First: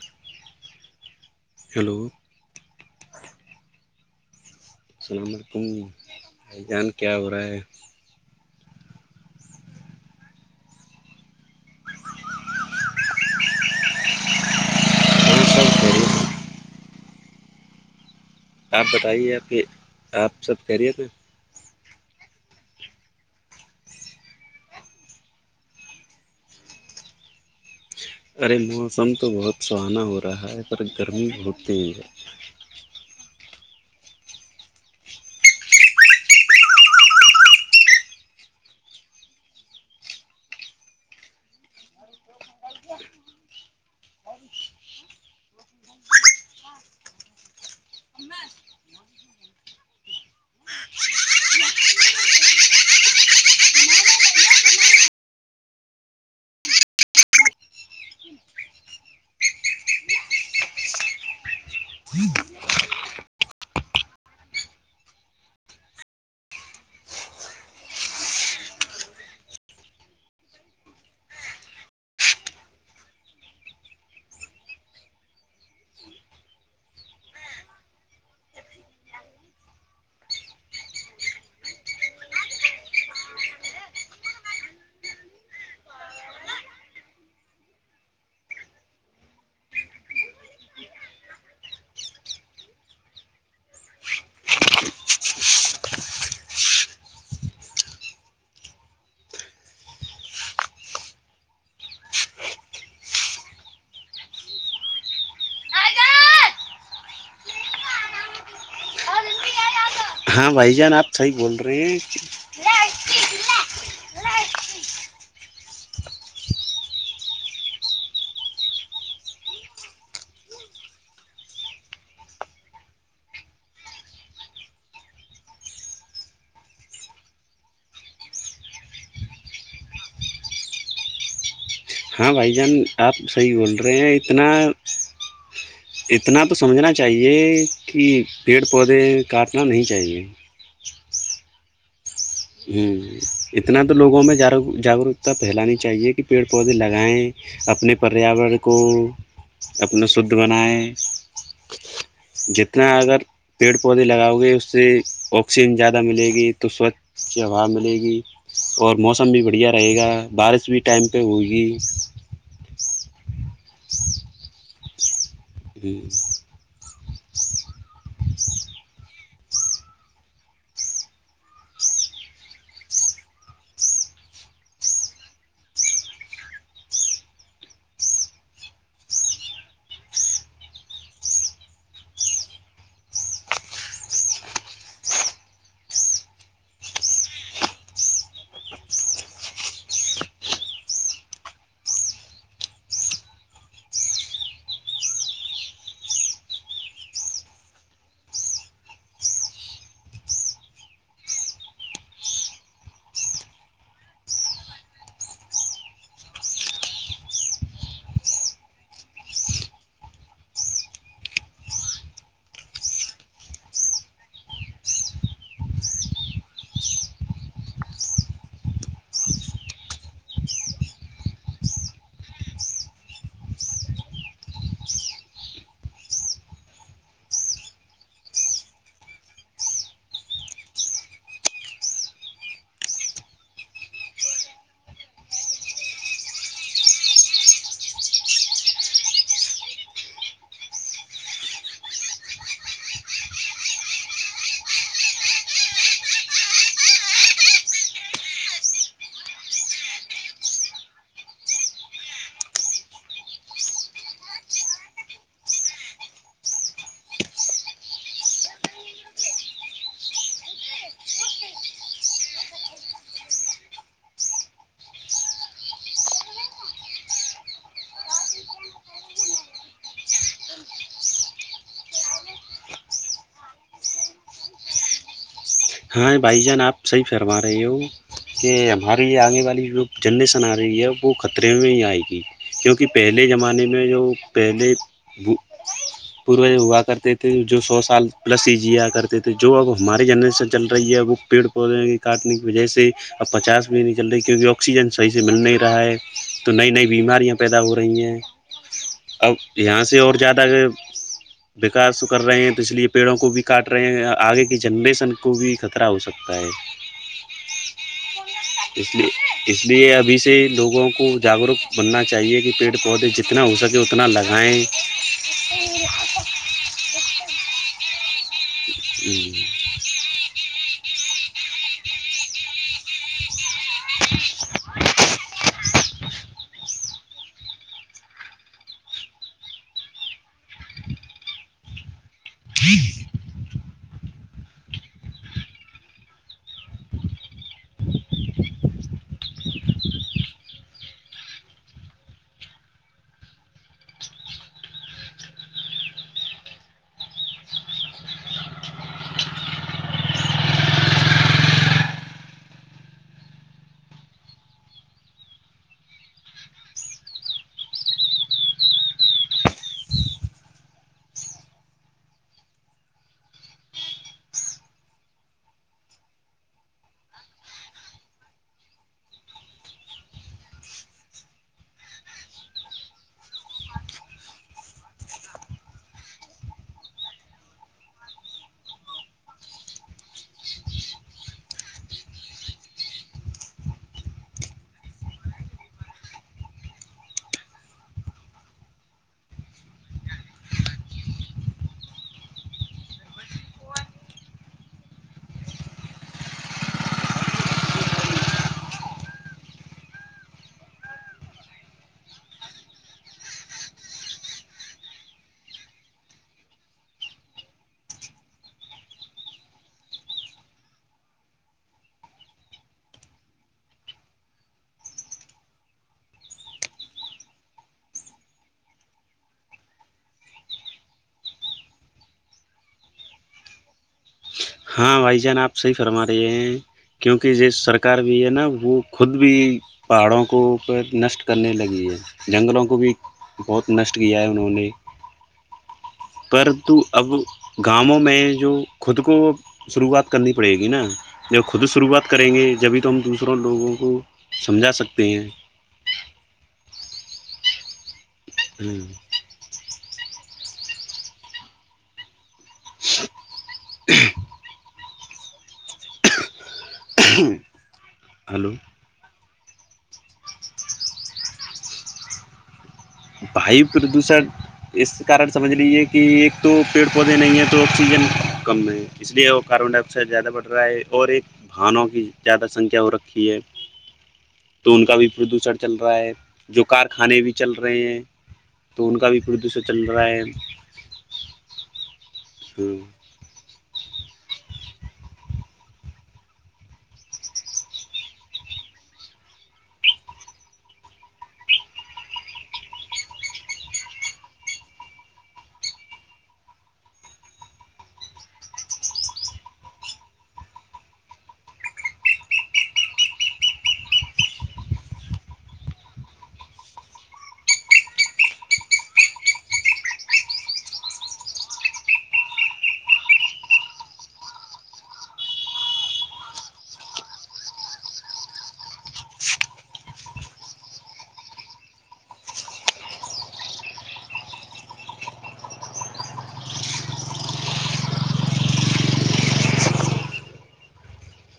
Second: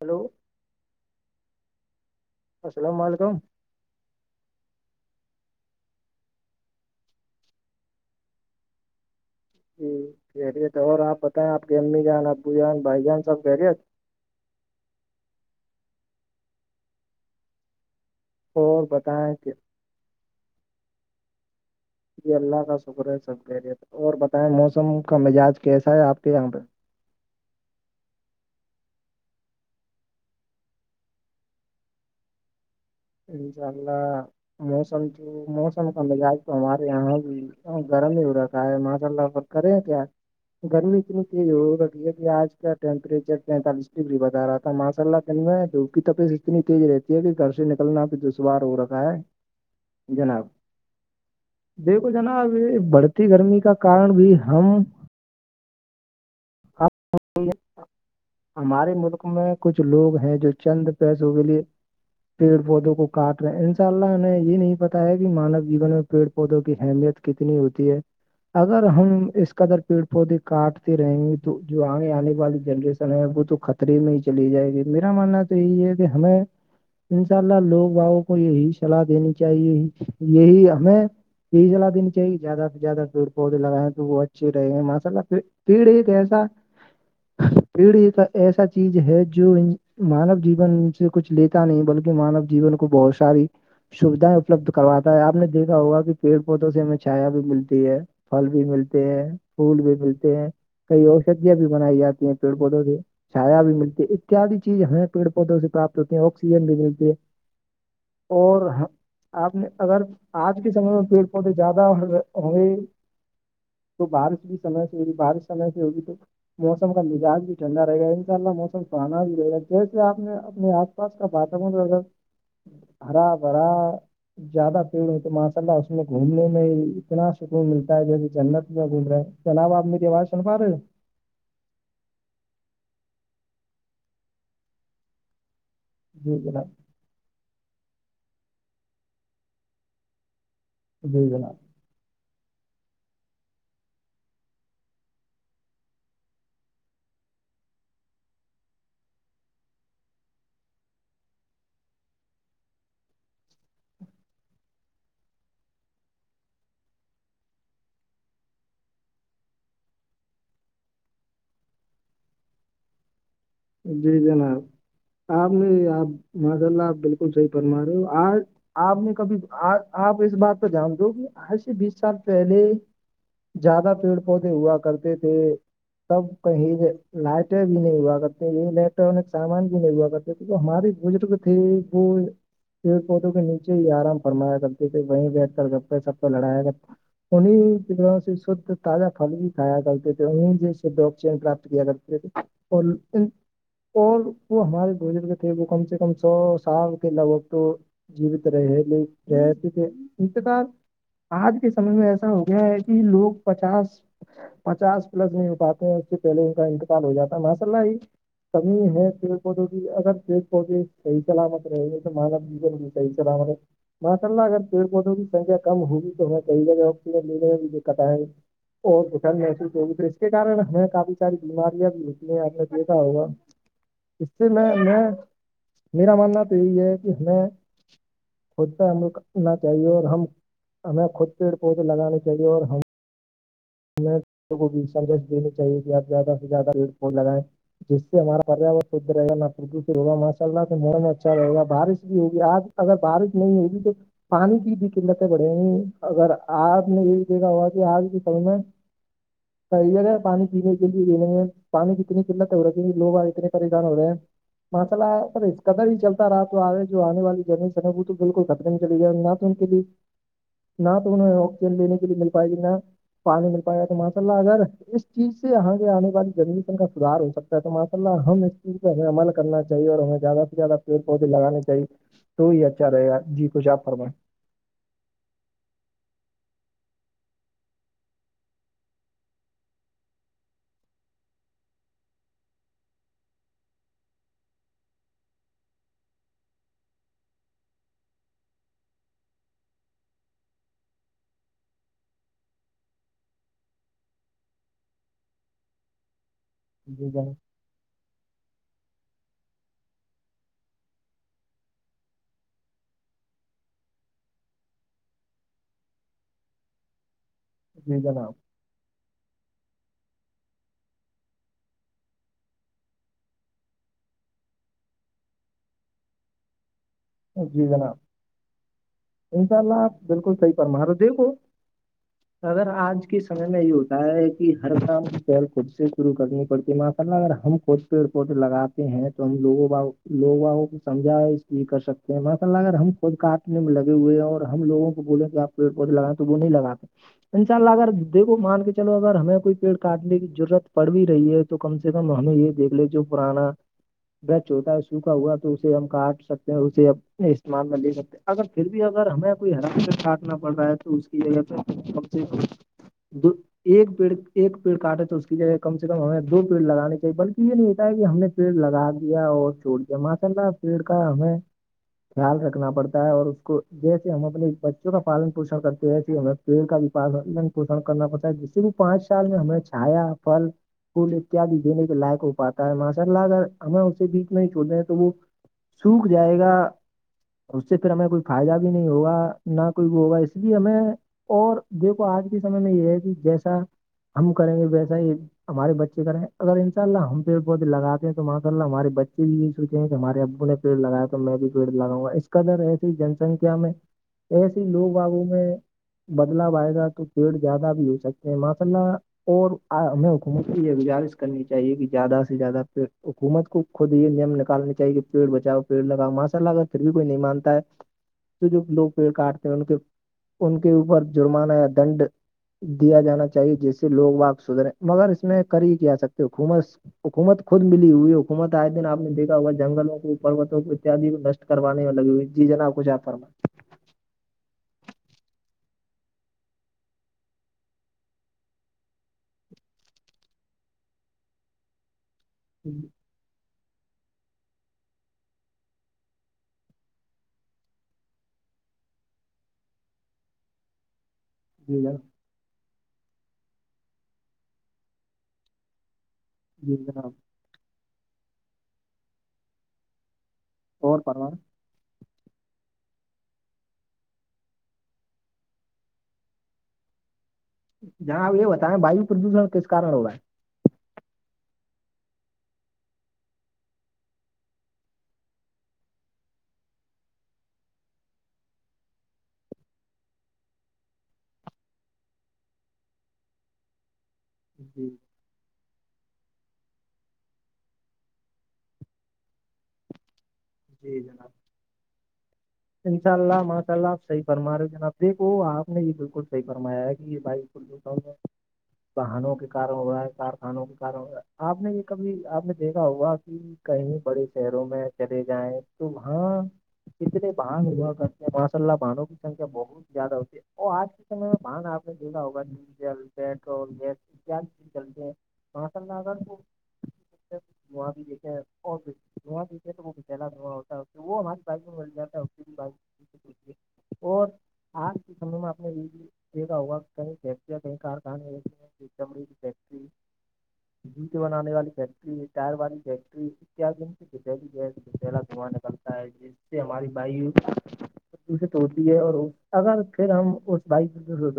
hello hello السلام علیکم السلام علیکم بھائی جان کیا ہو رہا ہے ج کہہ رہیے تھ تو اور آپ بتائیں آپ کے امی جان ابو جان بھائی جان سب کہہ رہیے ہاں سب خیریت آپ اور بتائیں بتائیے آ کہ آپ سب کہریے جی اللہ کا شکر ہے سبریت اور بتائیں موسم کا مزاج کیسا ہے آپ کے یہاں پہ ارے موسم تو بہت سہانا ہو رہا ہے پر گرمی ہوتی ہی ہے انشاء اللہ موسم کی تو موسم کا مزاج تو ہمارے یہاں بھی گرم ہی ا رکھا ہے ماشاء اللہ کرے کیا گرمی کتنی تیز ہوگا یہ ہے کہ آج کا ٹیمپریچر پینتالیس ڈگری بتا رہا تھا ماشء اللہ کر ہے جو کی طبیعت اتنی تیز رہتی ہے کہ گھر نکلنا پ دشوار ہو رہکھا ہے جناب دیکھو جناب یہ بڑھتی گرمی کا کارن بھی ہم ہاں ہمارے ملک میں کچھ لوگ ہیں جو چند پیسوں کے لیے پیڑ پودوں کو کاٹ رہے ہیں ان شاء اللہ نے یہ نہیں پتا ہے کہ مانو جیون میں پیڑ پودوں کی اہمیت کتنی ہوتی ہے اگر ہم اس کادر پیڑ پودے کاٹتے رہیں گی تو جو آگ آنے والی جنریشن ہے وہ تو خطرے میں ہی چلی جائے گی میرا ماننا تھا تو یہ یہ کہ ہے نا ان شاء اللہ لوگ بؤوں کو یہی سلاح دینی چاہیے یہی ہمیں پجلا دن چاہیے زیادہ سے زیادہ پیڑ پودے لگائیں تو وہ اچھے رہے گ ہیں ماشء اللہ پھر پیڑ ایک ایسا پیڑ ایک ایسا چیز ہے جو ان مانو جیون سے کچھ لیتا نہیں بلکہ مانو جیون کو بہت ساری سویدھائیں اپلبد کرواتا ہے آپ نے دیکھا ہوگا پیڑ پودوں سے ہمیں چھایا بھی ملتی ہے پھل بھی ملتے ہیں پھول بھی ملتے ہیں کئی اوشدیاں بھی بنائی جاتی ہیں پیڑ پودوں سے چھایا بھی ملتی ہے اتیاد چیز ہیں پیڑ پودوں سے پراپت ہوتے ہیں آکسیجن بھی ملتی ہے اور آپ نے اگر ہاں آج کے بھائی سمے جان میں آپ پیڑ صحیح پودے بول رہے زیادہ ہیں ہم تو بارش بھی سم سے ہوگی بارش سمے سے ہوگی تو موسم کا مزاج بھی ٹھنڈا رہے گا ان شاء اللہ موسم سرانا بھی رہے گا جیسے آپ نے اپنے آپ آس پاس کا واتور اگر ہرا بھرا زیادہ پیڑ ہو تو ماشاء اللہ اس میں گھومنے میں ہی اتنا سکون ملتا ہے جیسے جنت میں گھوم رہے ہیں چلا ب آپمیی واز سنفا رہے ہے ہاں بھائی جان آپ صحیح بول رہے ہیں اتنا جی اتنا تو جناب سمجھنا چاہیے کہ پیڑ پودے کاٹنا نہیں چاہیے بی جنا [unintelligible] ہ اتنا تو لوگوں میں جا جاگروکتا پھیلانی چاہیے کہ پیڑ پودے لگائیں اپنے پریاور کو اپنا شھ بنائے جتنا اگر پیڑ پودے لگاؤ گے اس سے آکسیجن زیادہ ملے گی تو سوچھ اچھی ہوا ملے گی اور موسم بھی بڑھیا رہے گا بارش بھی ٹائم پہ ہوئےگی جی جناب آپ نے آپ ماشاء اللہ آپ بالکل صحیح فرما رہے ہو آج آپ نے کبھی آپ اس بات پہ جان دو کہ آج سے بیس سال پہلے زیادہ پیڑ پودے ہوا کرتے تھے تب کہیں لائٹیں بھی نہیں ہوا [unintelligible] الیکٹرانک سامان بھی نہیں ہوا کرتے ہمارے بزرگ تھے وہ پیڑ پودوں کے نیچے ہی آرام فرمایا کرتے تھے وہیں بیٹھ کر گ پے سب کوہ لڑایا کرتے انیں ج شھ تازا فل بھی کھایا کرتے تھ انیں ج شھ آکسیجن پراپت کیا کرتے اور [unintelligible] اور وہ ہمارے بزرگ تھے وہ کم سے کم سو سال کے لگ بگ تو جیت رہے ل رہ کہ انتبار آج کے سمے میں ایسا ہو گیا ہے کہ لوگ پچاس پچاس پلس نہیں ہو پاتے ہیں اس سے پہلے ان کا انتقال ہو جاتا ہے ماشا اللہ کمی ہے پیڑ پودوں کی اگر پیڑ پودے صحیح سلامت رہے جیسے مو ج صحیح سلامت ہے ماشاء اللہ اگر پیڑ پودوں کینکھیا کم ہوگی تو ہمیں کئی جگہ آکسیجن لینے بھی دقت آئے اور بشن محسوس ہوگی پھر اس کےارن ہم کافی ساری بیماریاں بھی نک ہیں فا ہوگا اس سے میں میں میرا ماننا تو یہی ہے کہ ہمیں خود سے عمل کرنا چاہیے اور ہم ہمیں خود پیڑ پودے لگانے چاہیے اور ہم کو بھی سنجش دینی چاہیے کہ آپ زیادہ سے زیادہ ریٹ ف لگائیں جس سے ہمارا پریاور شھ رہ گا نہ پردوشت ہوگا ماشاء اللہ موسم اچھا رہےا بارش بھی ہوگی آج اگر بارش نہیں ہوگی تو پانی کی بھی قلتیں بڑیں گی اگر آپ نے یہی دیکھا ہوا کہ آج کے س میں صحی ج ہے پانی پینے کے لیے لینے ہے پانی کتنے قت ہو رہ ہے کیکہ لو آج اتنے پریشان ہو رہے ہیں ماسا سر اس قدر ہی چلتا رہا تو آے جو آنے والی جنریشن ہے وہ تو بالکل ختر نہیں چلی گیاپ کے لیے نہ تو انہیں آکسیجن لینے کے لیے مل پائے گی نہ پانی مل پائے گا تو ماشاء اللہ اگر اس چیز سے یہاں کے آنے والی زمین کا سھار ہو سکتا ہے تو ماشا اللہ ہم اس چیز پہ ہمیں عمل کرنا چاہیے اور ہمیں زیادہ سے زیادہ پیڑ پودے لگانےاہے تو ہی اچھا رہے گا جی کچھ آپ فرمائیں ہاں بھائی جان آپ سحی فرما رہے ہو کہ ہماری آگنے والی جو جنریسن آ رہی ہے وہ خطرے میں ہی آئے گی کیونکہ پہلے زمانے میں جو پہلے پوج ہوا کرتے تھے جو سو سال پلس ہی جیا کرتے تھے جو اب ہمارے جنریشن چل رہی ہے وہ پیڑ پودے کے کاٹنے کی وجہ سے اب پچاس بھی نہیں چل رہی کیونکہ آکسیجن صحیح سے مل نہیں رہا ہے تو نئی نئی جی بیماریاں جناب پیدا ہو رہی ہیں اب یہاں سے اور زیادہ کہ بکار کر رہے ہیں تو اس لیے پیڑوں کو بھی کاٹ رہے ہیں آگے کی جنریشن کو بھی خطرہ ہو سکتا ہے جی جناب [unintelligible] اس لیے اس لیے ابھی سے لوگوں کو جاگروک بننا چاہیے کہ پیڑ پودے جتنے جتنا ہو سکے اتنا لگائیں جی جناب انشاء اللہ آپ بالکل صحیح پرمر دیو ہو [unintelligible] اگر آج کے سمے میں یہ ہوتا ہے کہ ہر کام پہل خود سے شروع کرنی پڑتی ہے ماشاء اللہ اگر ہم خود رپورٹ لگاتے ہیں تو ہم لو لوگ کو سمجھا اس کر سکتے مسا ل اگر ہم خود کاٹنے میں لے ہوئے ہیں اور ہم لوگوں کو بول کہ آپ پیڑ پودے لگائیں تو وہ نہیں لگاتے انشاءلہ اگر دیکھو مان کے چلو اگر ہمیں کوئی پیڑ کاٹنے کی ضرورت پڑ بھی رہی ہے تو کم سے کم ہمیں یہ دیکھ لے جو پرانا برچ ہوتا ہے سوکھا ہوا تو اسے ہم کاٹ سکتے ہیں اسے نہیں استعمال میں لے سکتے اگر پھر بھی اگر ہمیں کوئی ہرا چھٹنا پڑ رہا ہے تو کیا جات کم سے ک د ایک پیڑ ایک پیڑ کاٹے تو اس کی جگہ کم سے کم ہمیں دو پیڑ لگانے چاہیے بلکہ یہ نہیں ہوتا ہے کہ ہم نے پیڑ لگا دیا اور چھوڑ دیا ماشاء اللہ پیڑ کا ہمیں خیال رکھنا پڑتا ہے اور اس کو جیسے ہم اپنے بچوں کا پالن پوشن کرتے ہیں ویسے ہمیں پیڑ کا بھیان پوشن کرنا پڑتا ہے جس سے بھی پانچ سال میں ہمیں چھایا پھل پول اتیاد دینے کے لائق ہو پاتا ہے ماشاء اللہ اگر ہمیں اسے بیچ میں چھڑ رہے ہیں تو وہ سوکھ جائے گا اس سے پھر ہمیں کوئی فائدہ بھی نہیں ہوگا نہ کوئی وہ ہوگا اس لیے ہمیں اور دیکھو آج کے سمے میں یہ ہے کہ جیسا ہم کریں گے ویسا ہی ہمارے بچے کریں اگر انشء اللہ ہم پیڑ پودے لگاتے ہیں تو ماشاء اللہ ہمارے بچے بھی یہی سوچیں ہیں کہ ہمارے ابو نے پیڑ لگایا تو میں بھی پیڑ لگاؤں گا اس کا در ایسے ہی جن سنکھیا میں ایسی لوگ آگو میں بدلاؤ آئے گا تو پیڑ زیادہ بھی ہو سکتے ہیں ماشاء اللہ اور ہمیں حکومت کی یہ گزارش کرنی چاہیے کہ زیادہ سے زیادہ پ حکومت کو خود یہ نیم نکالنے چاہیے کہ پیڑ بچاؤ پیڑ لگاؤ ماشاء اللہ اگر پھر بھی کوئی نہیں مانتا ہے تو جو لوگ پیڑ کاٹتے ہیں ان کے ان کے اوپر جرمانہ یا دنڈ دیا جانا چاہیے جسے لوگ واپ سدھرے مگر اس میں کری کیا آ سکتے خھومس حکومت خود ملی ہوئی حکومت آئے دن آپ نے دیکا ہوا جنگلوں کو پروتوں کو اتدی نشٹ کروانی لگیئی جی ج ناپ کچھ آپر ہاں بھائی جان آپ صحیح فرما رہے ہیں کیونکہ یہ سرکار بھی ہے نا وہ خود بھی پہاڑوں کو اوپ نشٹ کرنے لگی ہے جنگلوں کو جی بھی بہت نشٹ کیا ہے انہوں نے پرت اب گاؤوں میں جو خود کو شروعات کرنی پڑے گی نا جب خود جناب شروعات کریں گے جبھی تو ہم دوسروں لوگوں کو سمجھا سکتے ہیں جی جناب ہوں اور پو [unintelligible] ہوں جہاں آ یہ ہوتا ہے ہمیں ویو پردوشن کےس کرن ہو رہ ہے واو پردوشن اس کارن سمجھ لیجیے کہ ایک تو پیڑ پودے نہیں ہیں تو آکسیجن کم ہے اس لیے وہ کاربن ڈائی آکسائڈ زیادہ بڑھ رہا ہے اور ایک بھانوں کی زیادہ سنکھیا ہو رکھی ہے [unintelligible] تو ان جی کا بھی پردوشن چل رہا ہے جو کارخانے بھی چل رہے ہیں تو ان کا بھی پردوشن چل رہا ہے جی جناب س انشاء اللہ ماشا اللہپ صحیح فرا رہے ہو جناب دیکو آپ نے یہ بالکل صحی فرما ہے کہ یہ بھائی [unintelligible] واہنوں کے کارن ہو رہا ہے کارخانوں کے کارن ہو رہا ہے آپ نے یہ کبھی آپ نے دیکھا ہوا کہ کہیں بڑے شہروں میں چلے جائیں تو وہاں اتنے باہگوا کرتے ہیں ماشا اللہ بانوں کینکھیا بہت زیادہ ہوتی ہے ا آج کے سے میں بان آنے دا ہوگا ڈیزل پیٹرول گیس کیا چلتے ہیں توس اللہگ [unintelligible] دواں بھی دیکھے اور دھواںا دیک تو وہلا دھواںا ہوتا ہے وہ ہماری بائ میں مل جائے ب اور [unintelligible] آج کے سمے میں آپ نے یہ بھی دیکھا ہوگا کہیںیا کہیں کارخانےڑی بری [unintelligible] جتے بنانے والی فیکٹری ٹائر والی فیکٹری اتد سے ک گس کتا ہے ج سے ہماری بیو [unintelligible] اسے توڑ دی ہے اور اگر پھر ہم اس بائک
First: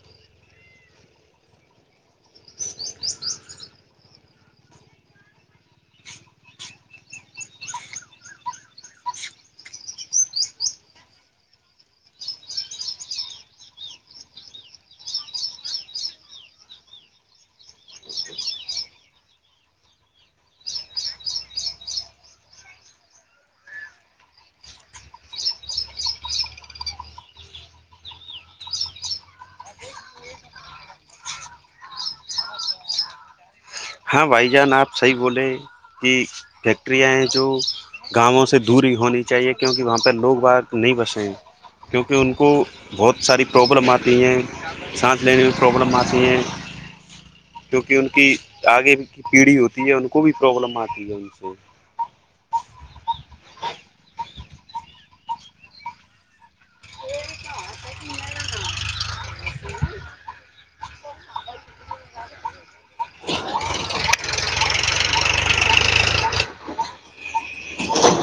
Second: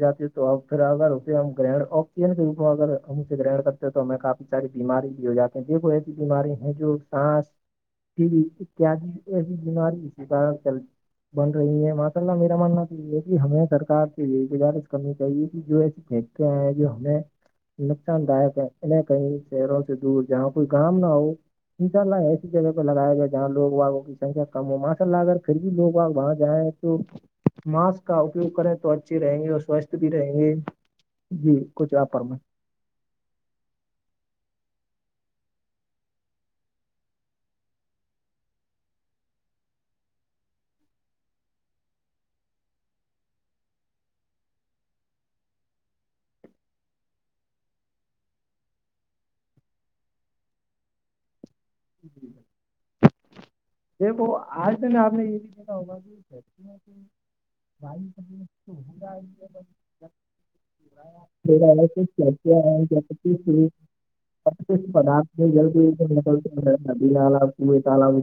جاتے ہو تو اپ پھر اگر اسے ہم گرہن آکسیجن کے روپ میں اگر ہم اسے گرہن کرتے تو ہمیں کافی ساری بیماری بھی ہو جاتی د کو ایسی بیماری ہیں جو سانس پ اتیاد ایسی بیماری چل [unintelligible] بن رہی ہے ماشاء اللہ میرا ماننا تو یہ ہے کہ ہمیں سرار کے لیے گزارش کرنی چاہیے کہ جو ایسی تھے کیا ہے جو ہمیں نقصان داک ہے انہیں کہیں شہروں سے دور جہاں کوئی گم نہ ہو ان شاء اللہ ایسی جگہ پہ لگایا گیا جہاں لوگاگوں کی سکھیا کم ہوا کل اگر پھر بھی لوگ آ وہاں جائیں تو ماسک کا اپیوگ کریں تو اچھے رہیں گے اور سوستھ بھی رہیں گے جی کچھ آپ میں ہاں بھائی جان آپ صحیح بولے کہ فیکٹریاں ہیں جو گاؤںوں سے دوری ہونی چاہیے کیونکہ وہاں پہ لوگ وہ نہیں بسے کیونکہ ان کو بہت ساری پرابلم آتی ہیں سانس لینے میں پرابلم آتی ہیں کیونکہ ان کی آگے کی پیڑھی ہوتی ہے ان کو بھی پرابلم آتی ہے ان سے دیک آج تو میں آپ نے یہ بھی دیکھا ہوگا کہ [unintelligible] تھڑا [unintelligible] سب پدارھ میں جل نکلتےدیال ک تال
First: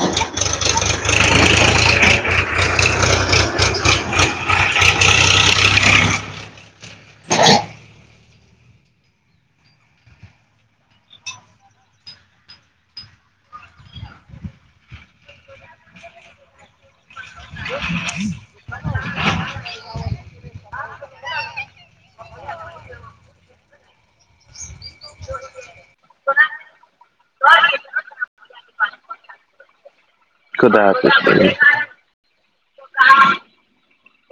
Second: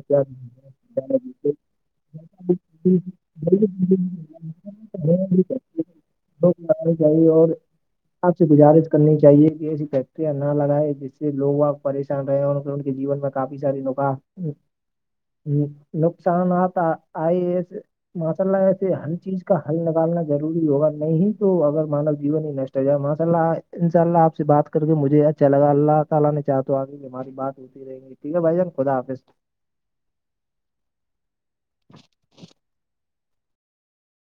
[unintelligible] [unintelligible] کرانی چاہیے اور آپ سے گزارش کرنی چاہیے کہ ایسی فیکٹریاں نہ لگائے جس سے لوگ آپ ان رہے ہیں ان کے جیون میں کافی ساری نگا نقصانات آئی ہے ماشاء اللہ ایسے ہر چیز کا حل نکالنا ضروری ہوگا نہیں تو اگر مانو جین ہی ماشاءاللہ انشاءاللہ اپ سے بات کر کے مجھے اچھا لگا اللہ تعالی نے چاہا تو ہماری بات ہوتی رہے گیٹیک ہے بھائی جان خدا حافظ خدا حافظلہ [unintelligible]